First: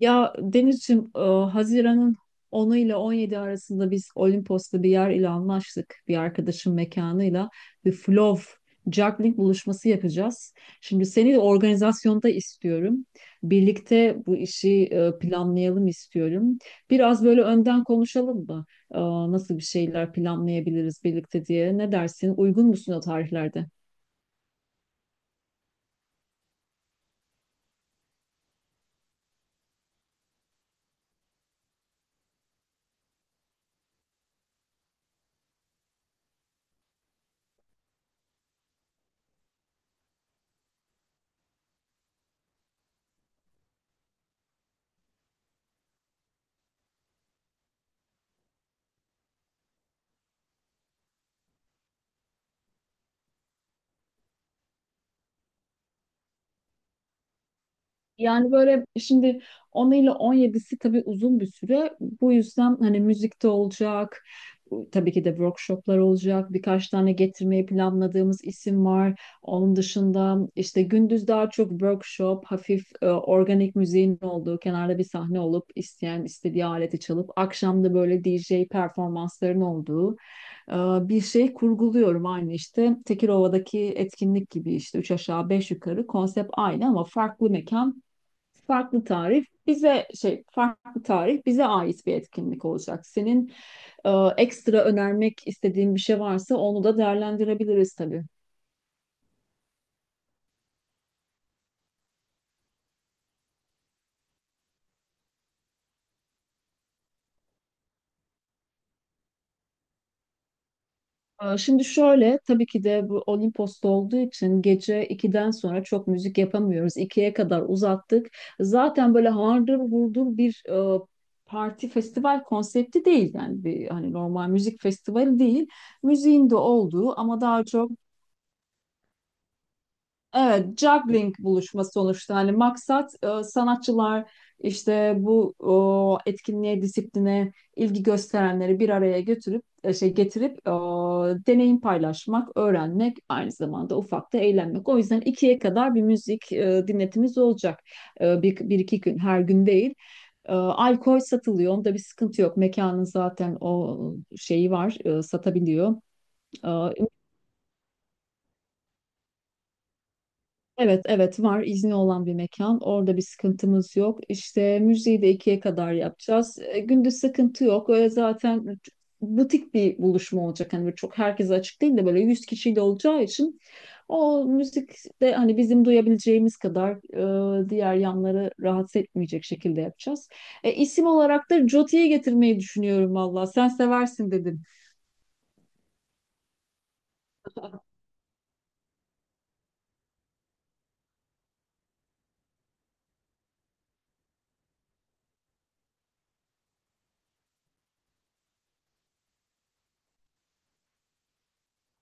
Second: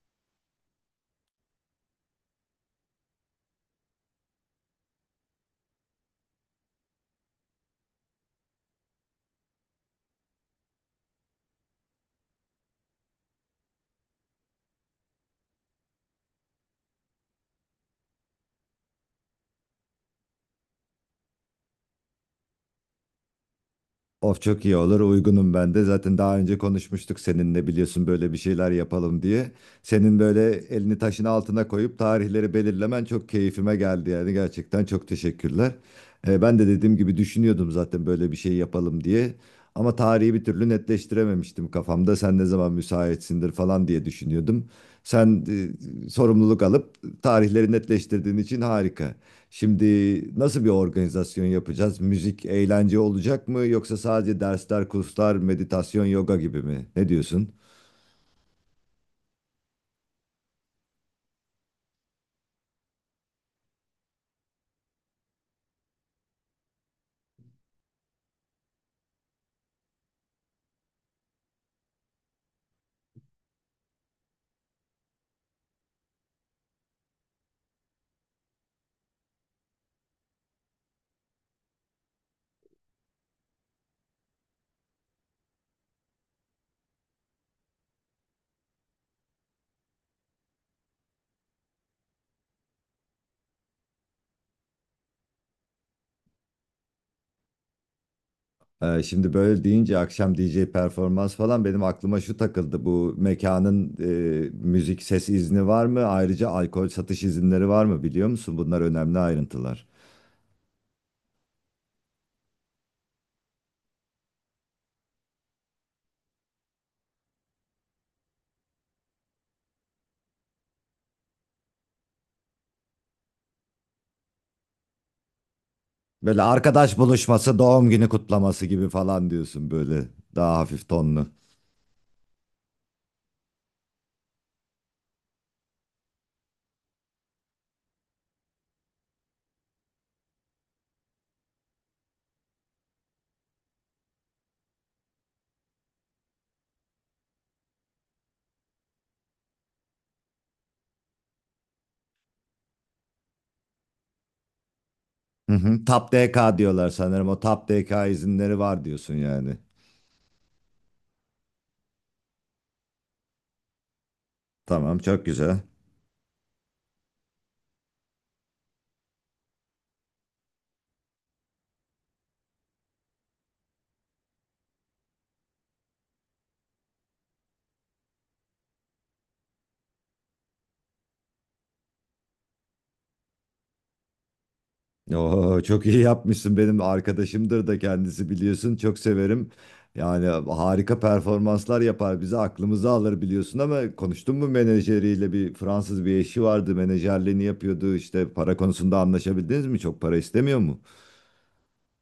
Ya Denizciğim, Haziran'ın onu ile 17 arasında biz Olimpos'ta bir yer ile anlaştık. Bir arkadaşın mekanıyla bir flow juggling buluşması yapacağız. Şimdi seni de organizasyonda istiyorum. Birlikte bu işi planlayalım istiyorum. Biraz böyle önden konuşalım mı? E, Nasıl bir şeyler planlayabiliriz birlikte diye. Ne dersin? Uygun musun o tarihlerde? Of çok iyi olur uygunum ben de. Zaten daha önce konuşmuştuk seninle biliyorsun böyle bir şeyler yapalım diye. Senin böyle elini taşın altına koyup tarihleri belirlemen çok keyfime geldi yani gerçekten çok teşekkürler. Ben de dediğim gibi düşünüyordum zaten böyle bir şey yapalım diye. Ama tarihi bir türlü netleştirememiştim kafamda. Sen ne zaman müsaitsindir falan diye düşünüyordum. Sen sorumluluk alıp tarihleri netleştirdiğin için harika. Şimdi nasıl bir organizasyon yapacağız? Müzik, eğlence olacak mı yoksa sadece dersler, kurslar, meditasyon, yoga gibi mi? Ne diyorsun? Yani böyle şimdi 10 ile on yedisi tabii uzun bir süre. Bu yüzden hani müzikte olacak, tabii ki de workshoplar olacak. Birkaç tane getirmeyi planladığımız isim var. Onun dışında işte gündüz daha çok workshop, hafif organik müziğin olduğu, kenarda bir sahne olup isteyen istediği aleti çalıp, akşam da böyle DJ performansların olduğu e, bir şey kurguluyorum. Aynı işte Tekirova'daki etkinlik gibi, işte üç aşağı beş yukarı konsept aynı ama farklı mekan, farklı tarih, bize ait bir etkinlik olacak. Senin e, ekstra önermek istediğin bir şey varsa onu da değerlendirebiliriz tabii. Şimdi böyle deyince akşam DJ performans falan benim aklıma şu takıldı. Bu mekanın müzik ses izni var mı? Ayrıca alkol satış izinleri var mı biliyor musun? Bunlar önemli ayrıntılar. Şimdi şöyle, tabii ki de bu Olimpos'ta olduğu için gece 2'den sonra çok müzik yapamıyoruz. İkiye kadar uzattık. Zaten böyle hardır vurdur bir parti festival konsepti değil, yani bir hani normal müzik festivali değil. Böyle Müziğin de arkadaş olduğu ama buluşması, daha doğum çok, günü kutlaması gibi falan diyorsun böyle daha evet, hafif tonlu. juggling buluşma sonuçta. Hani maksat sanatçılar işte bu etkinliğe, disipline ilgi gösterenleri bir araya götürüp e, şey getirip e, deneyim paylaşmak, öğrenmek, aynı zamanda ufak da eğlenmek. O yüzden ikiye kadar bir müzik dinletimiz olacak. E, bir iki gün, her gün değil. E, alkol satılıyor, onda bir sıkıntı yok. Mekanın zaten o şeyi var, Hı hı. satabiliyor. Tap DK E, diyorlar sanırım. O Tap DK izinleri var diyorsun yani. Evet, evet, var, izni olan bir mekan. Orada bir sıkıntımız yok. İşte Tamam müziği çok de güzel. ikiye kadar yapacağız. E, gündüz sıkıntı yok. Öyle zaten butik bir buluşma olacak. Hani böyle çok herkese açık değil de böyle 100 kişiyle olacağı için o müzik de hani bizim duyabileceğimiz kadar, diğer yanları rahatsız etmeyecek şekilde yapacağız. E, isim olarak da Joti'yi getirmeyi düşünüyorum valla. Sen seversin dedin. Oo, çok iyi yapmışsın. Benim arkadaşımdır da kendisi biliyorsun. Çok severim. Yani harika performanslar yapar. Bizi aklımızı alır biliyorsun ama konuştun mu menajeriyle? Bir Fransız bir eşi vardı. Menajerliğini yapıyordu. İşte para konusunda anlaşabildiniz mi? Çok para istemiyor mu?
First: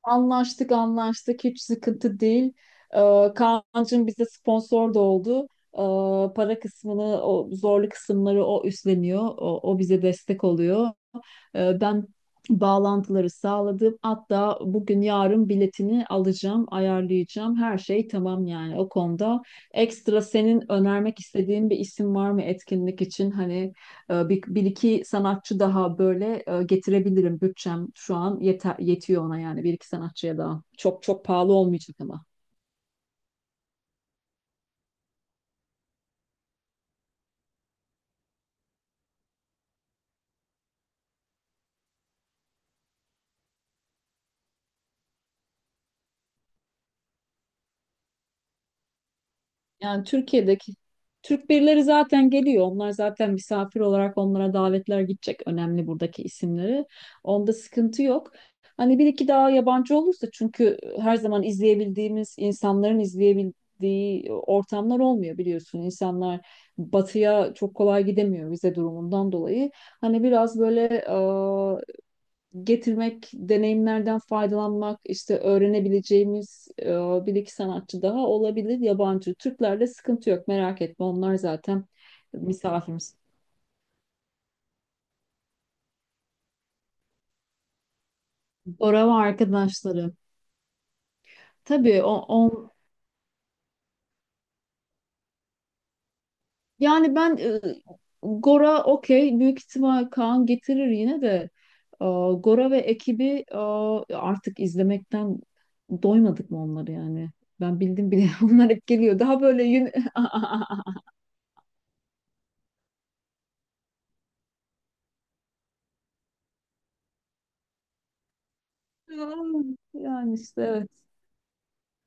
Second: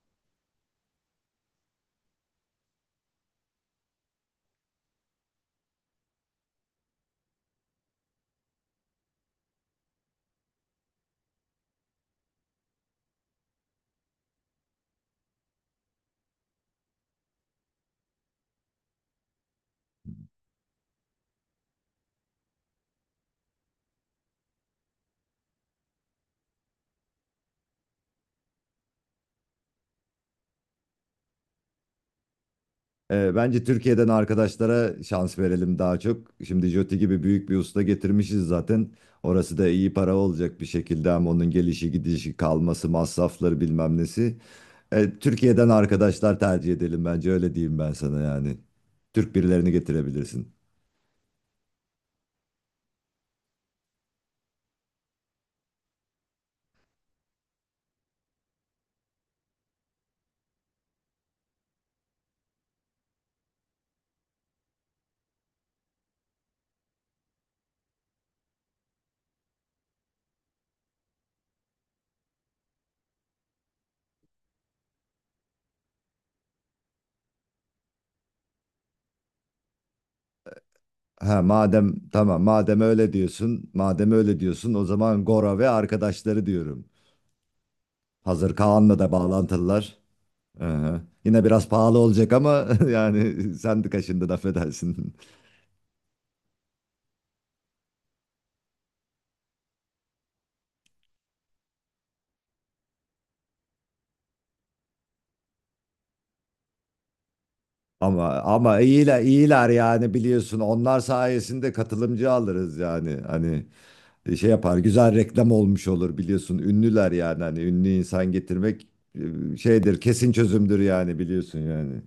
Anlaştık, anlaştık, hiç sıkıntı değil. Kaan'cığım bize sponsor da oldu. Para kısmını, o zorlu kısımları o üstleniyor. O bize destek oluyor. E, ben bağlantıları sağladım. Hatta bugün yarın biletini alacağım, ayarlayacağım. Her şey tamam yani o konuda. Ekstra senin önermek istediğin bir isim var mı etkinlik için? Hani bir iki sanatçı daha böyle getirebilirim. Bütçem şu an yetiyor ona, yani bir iki sanatçıya daha. Çok pahalı olmayacak ama. Bence Türkiye'den arkadaşlara şans verelim daha çok. Şimdi Joti gibi büyük bir usta getirmişiz zaten. Orası da iyi para olacak bir şekilde ama onun gelişi gidişi kalması masrafları bilmem nesi. Türkiye'den arkadaşlar tercih edelim bence öyle diyeyim ben sana yani. Türk birilerini Yani getirebilirsin. Türkiye'deki Türk birileri zaten geliyor. Onlar zaten misafir olarak, onlara davetler gidecek. Önemli buradaki isimleri. Onda sıkıntı yok. Hani bir iki daha yabancı olursa, çünkü her zaman izleyebildiğimiz insanların izleyebildiği ortamlar olmuyor biliyorsun. İnsanlar batıya çok kolay gidemiyor vize durumundan dolayı. Hani biraz böyle getirmek, deneyimlerden faydalanmak, işte öğrenebileceğimiz, bir iki sanatçı daha olabilir yabancı. Türklerde sıkıntı yok, merak etme, onlar Ha zaten madem tamam madem öyle misafirimiz. diyorsun madem öyle diyorsun o zaman Gora ve arkadaşları diyorum. Hazır Kaan'la Gora ve da bağlantılılar. arkadaşları. Aha. Yine biraz pahalı Tabii olacak ama yani sen de kaşındın affedersin. yani ben, Gora okey, büyük ihtimal Kaan getirir yine de. e, Gora ve ekibi, artık izlemekten doymadık mı onları, yani. Ben bildim bile Ama onlar ama hep geliyor. iyiler Daha böyle iyiler yün... yani biliyorsun onlar sayesinde katılımcı alırız yani hani şey yapar güzel reklam olmuş olur biliyorsun ünlüler yani hani ünlü insan getirmek şeydir kesin Yani işte çözümdür evet. yani biliyorsun yani.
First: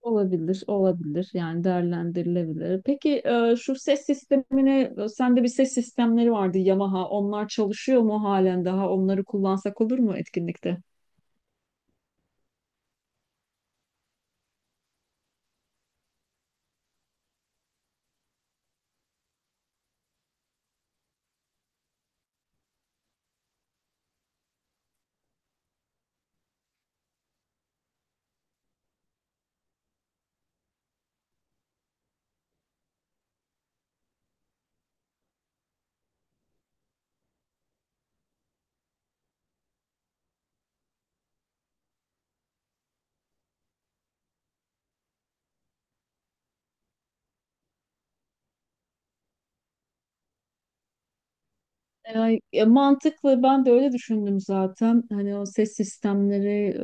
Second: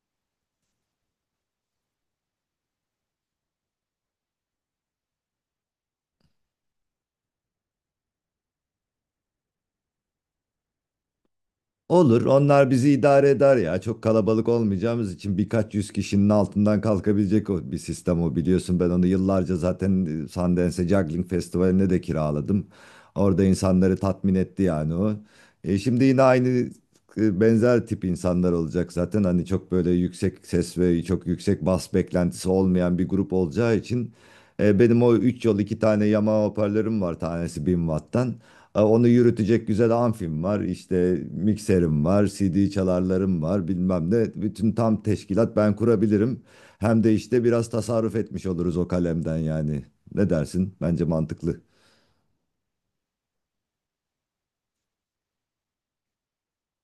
Olabilir, olabilir. Yani değerlendirilebilir. Peki şu ses sistemine, sende bir ses sistemleri vardı, Yamaha. Onlar çalışıyor mu halen daha? Onları kullansak olur mu etkinlikte? Olur, onlar bizi idare eder ya. Çok kalabalık olmayacağımız için birkaç yüz kişinin altından kalkabilecek o bir sistem o biliyorsun. Ben onu yıllarca zaten Sundance Juggling Festivali'ne de kiraladım. Orada insanları tatmin etti yani o. Şimdi yine aynı benzer tip insanlar olacak zaten. Hani çok böyle yüksek ses ve çok yüksek bas beklentisi olmayan bir grup olacağı için. Benim o 3 yol iki tane Yamaha hoparlörüm var tanesi 1000 watt'tan. Onu yürütecek güzel amfim var, işte mikserim var, CD çalarlarım var, bilmem ne. Bütün tam teşkilat ben kurabilirim. Hem de işte biraz tasarruf etmiş oluruz o kalemden yani. Ne dersin? Bence mantıklı. Yani, mantıklı, ben de öyle düşündüm zaten. Hani o ses sistemleri,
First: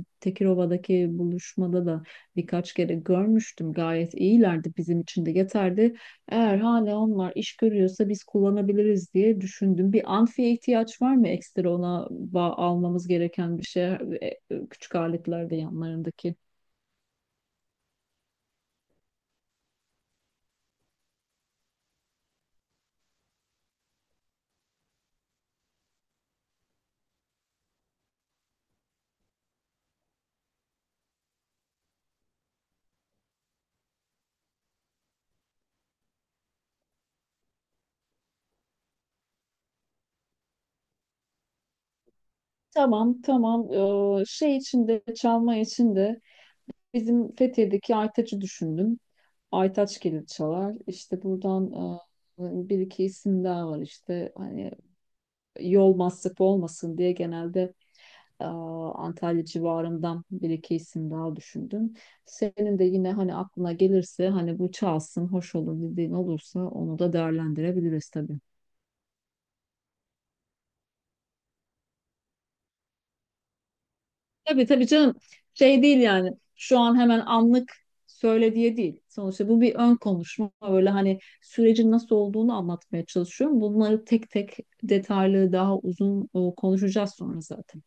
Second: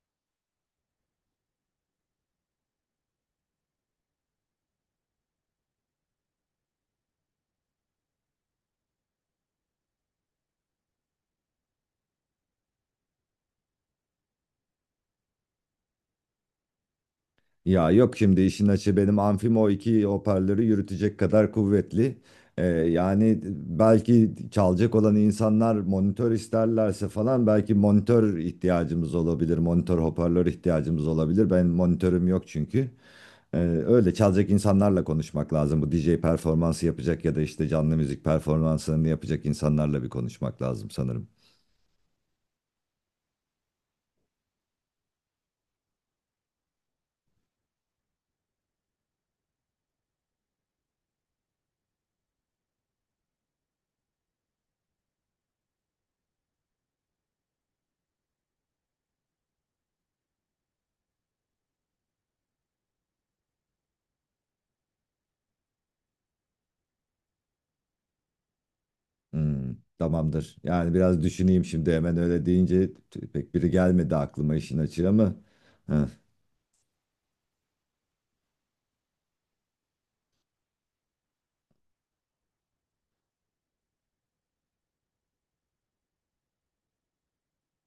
Tekirova'daki buluşmada da birkaç kere görmüştüm. Gayet iyilerdi, bizim için de yeterdi. Eğer hala onlar iş görüyorsa biz kullanabiliriz diye düşündüm. Bir amfiye ihtiyaç var mı ekstra, ona almamız gereken bir şey? Küçük aletlerde yanlarındaki. Ya yok şimdi işin açığı benim amfim o iki hoparlörü yürütecek kadar kuvvetli. Yani belki çalacak olan insanlar monitör isterlerse falan belki monitör ihtiyacımız olabilir. Monitör hoparlör ihtiyacımız olabilir. Ben monitörüm yok çünkü. Ee, öyle çalacak insanlarla konuşmak lazım. Bu DJ performansı yapacak ya da işte canlı müzik performansını yapacak insanlarla bir konuşmak lazım sanırım. Tamam, tamam. E, şey için de Çalma için de bizim Fethiye'deki Aytaç'ı düşündüm. Aytaç gelir çalar. İşte buradan bir iki isim daha var işte. Hani yol masrafı olmasın diye genelde, e, Antalya civarından bir iki isim daha düşündüm. Senin de yine hani aklına gelirse, hani bu çalsın, hoş olur dediğin olursa, onu da değerlendirebiliriz tabii. Tamamdır. Yani biraz düşüneyim şimdi hemen öyle deyince pek biri gelmedi aklıma Tabii işin tabii açığı canım, ama. şey değil Hı, yani, şu an hemen anlık söyle diye değil. Sonuçta bu bir ön konuşma, böyle hani sürecin nasıl olduğunu anlatmaya çalışıyorum. Bunları tek tek detaylı, daha uzun konuşacağız sonra zaten.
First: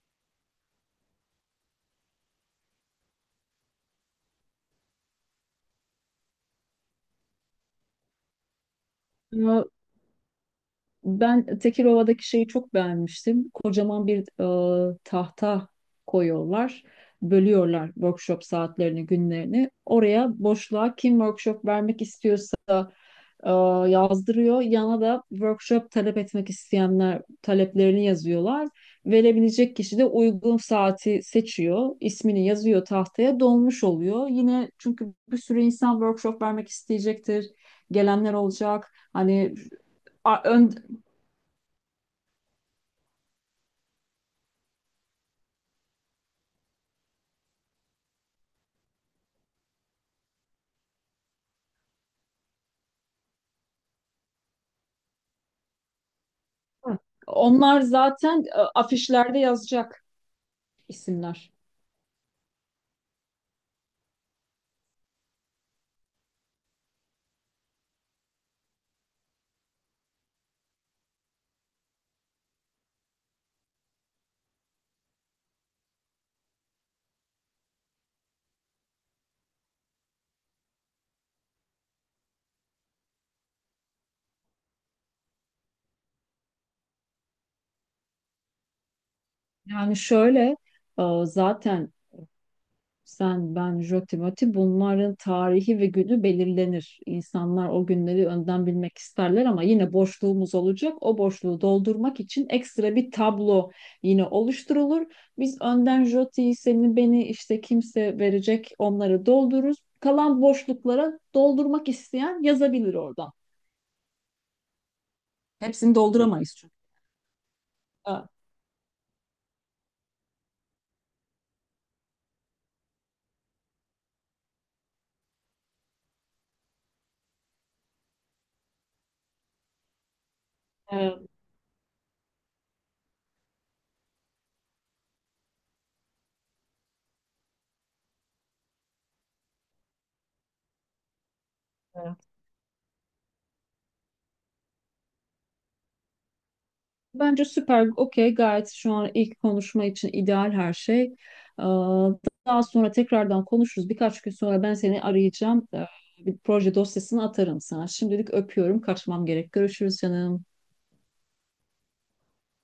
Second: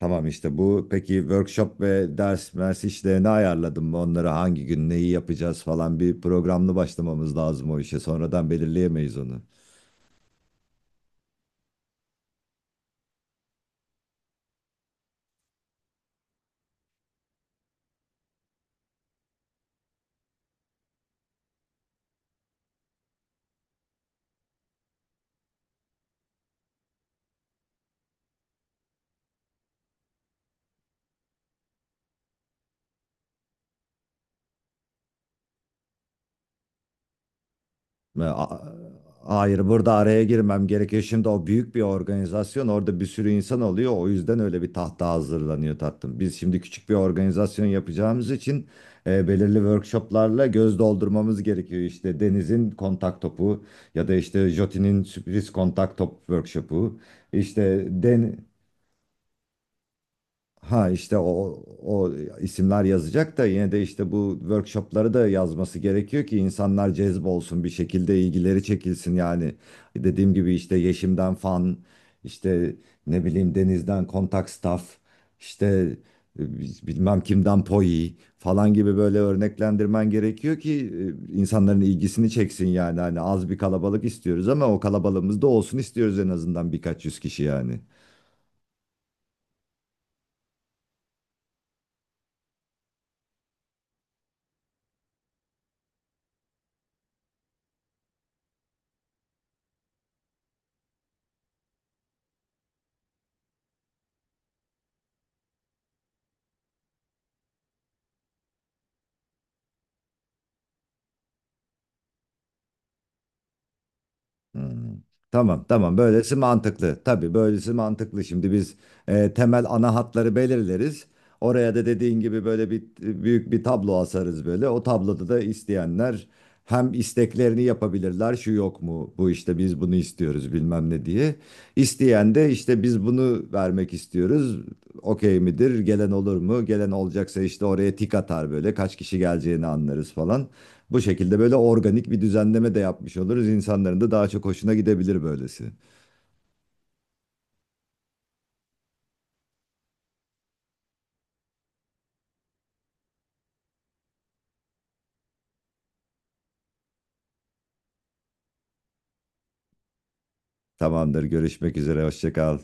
tamam işte bu. Peki workshop ve ders mers işlerini ayarladım mı? Onları hangi gün neyi yapacağız falan bir programlı başlamamız lazım o işe. Sonradan belirleyemeyiz onu. Ben Tekirova'daki şeyi çok beğenmiştim. Kocaman bir tahta koyuyorlar. Bölüyorlar workshop saatlerini, günlerini. Oraya, boşluğa kim workshop vermek istiyorsa e, yazdırıyor. Yana da workshop talep etmek isteyenler taleplerini yazıyorlar. Verebilecek kişi de uygun saati seçiyor, ismini yazıyor tahtaya, dolmuş oluyor. Yine, çünkü bir sürü insan workshop vermek isteyecektir. E, Gelenler a- olacak. Hayır, burada araya a- girmem ön, gerekiyor. Şimdi o büyük bir organizasyon, orada bir sürü insan oluyor. O yüzden öyle bir tahta hazırlanıyor tatlım. Biz şimdi küçük bir organizasyon yapacağımız için belirli workshoplarla göz doldurmamız gerekiyor. İşte Deniz'in kontak topu ya da işte Jotin'in sürpriz kontak top Hı. workshopu. Onlar İşte zaten afişlerde yazacak Ha işte isimler. o isimler yazacak da yine de işte bu workshopları da yazması gerekiyor ki insanlar cezbolsun bir şekilde ilgileri çekilsin yani. Dediğim gibi işte Yeşim'den fan, işte ne bileyim Deniz'den kontak staff, işte bilmem kimden poi falan gibi böyle örneklendirmen gerekiyor ki insanların ilgisini çeksin yani. Hani az bir kalabalık istiyoruz ama o kalabalığımız da olsun istiyoruz en azından birkaç yüz kişi yani. Yani şöyle, zaten sen, ben, Joti, Moti, bunların tarihi ve günü belirlenir. İnsanlar o günleri önden bilmek isterler, ama yine boşluğumuz olacak. O boşluğu doldurmak için ekstra bir tablo yine oluşturulur. Biz önden Joti'yi, seni, beni, işte kimse verecek, onları doldururuz. Kalan boşluklara doldurmak isteyen yazabilir oradan. Hmm. Tamam Hepsini tamam böylesi dolduramayız çünkü. mantıklı. Tabii böylesi mantıklı. Ha, Şimdi biz temel ana hatları belirleriz. Oraya da dediğin gibi böyle bir büyük bir tablo asarız böyle. O tabloda da isteyenler hem isteklerini yapabilirler. Şu yok mu? Bu işte biz bunu istiyoruz bilmem ne diye. İsteyen de işte biz bunu vermek istiyoruz. Okey midir? Gelen olur mu? Gelen olacaksa işte oraya tik atar böyle. Kaç kişi geleceğini anlarız falan. Bu şekilde böyle organik evet. bir düzenleme de yapmış oluruz. İnsanların da daha çok hoşuna gidebilir böylesi. Bence süper, okey, gayet şu an ilk konuşma için ideal her şey. Daha sonra tekrardan konuşuruz. Birkaç gün sonra ben seni arayacağım. Bir proje dosyasını atarım sana. Şimdilik öpüyorum, kaçmam gerek. Görüşürüz canım. Tamamdır, görüşmek üzere, hoşça kal.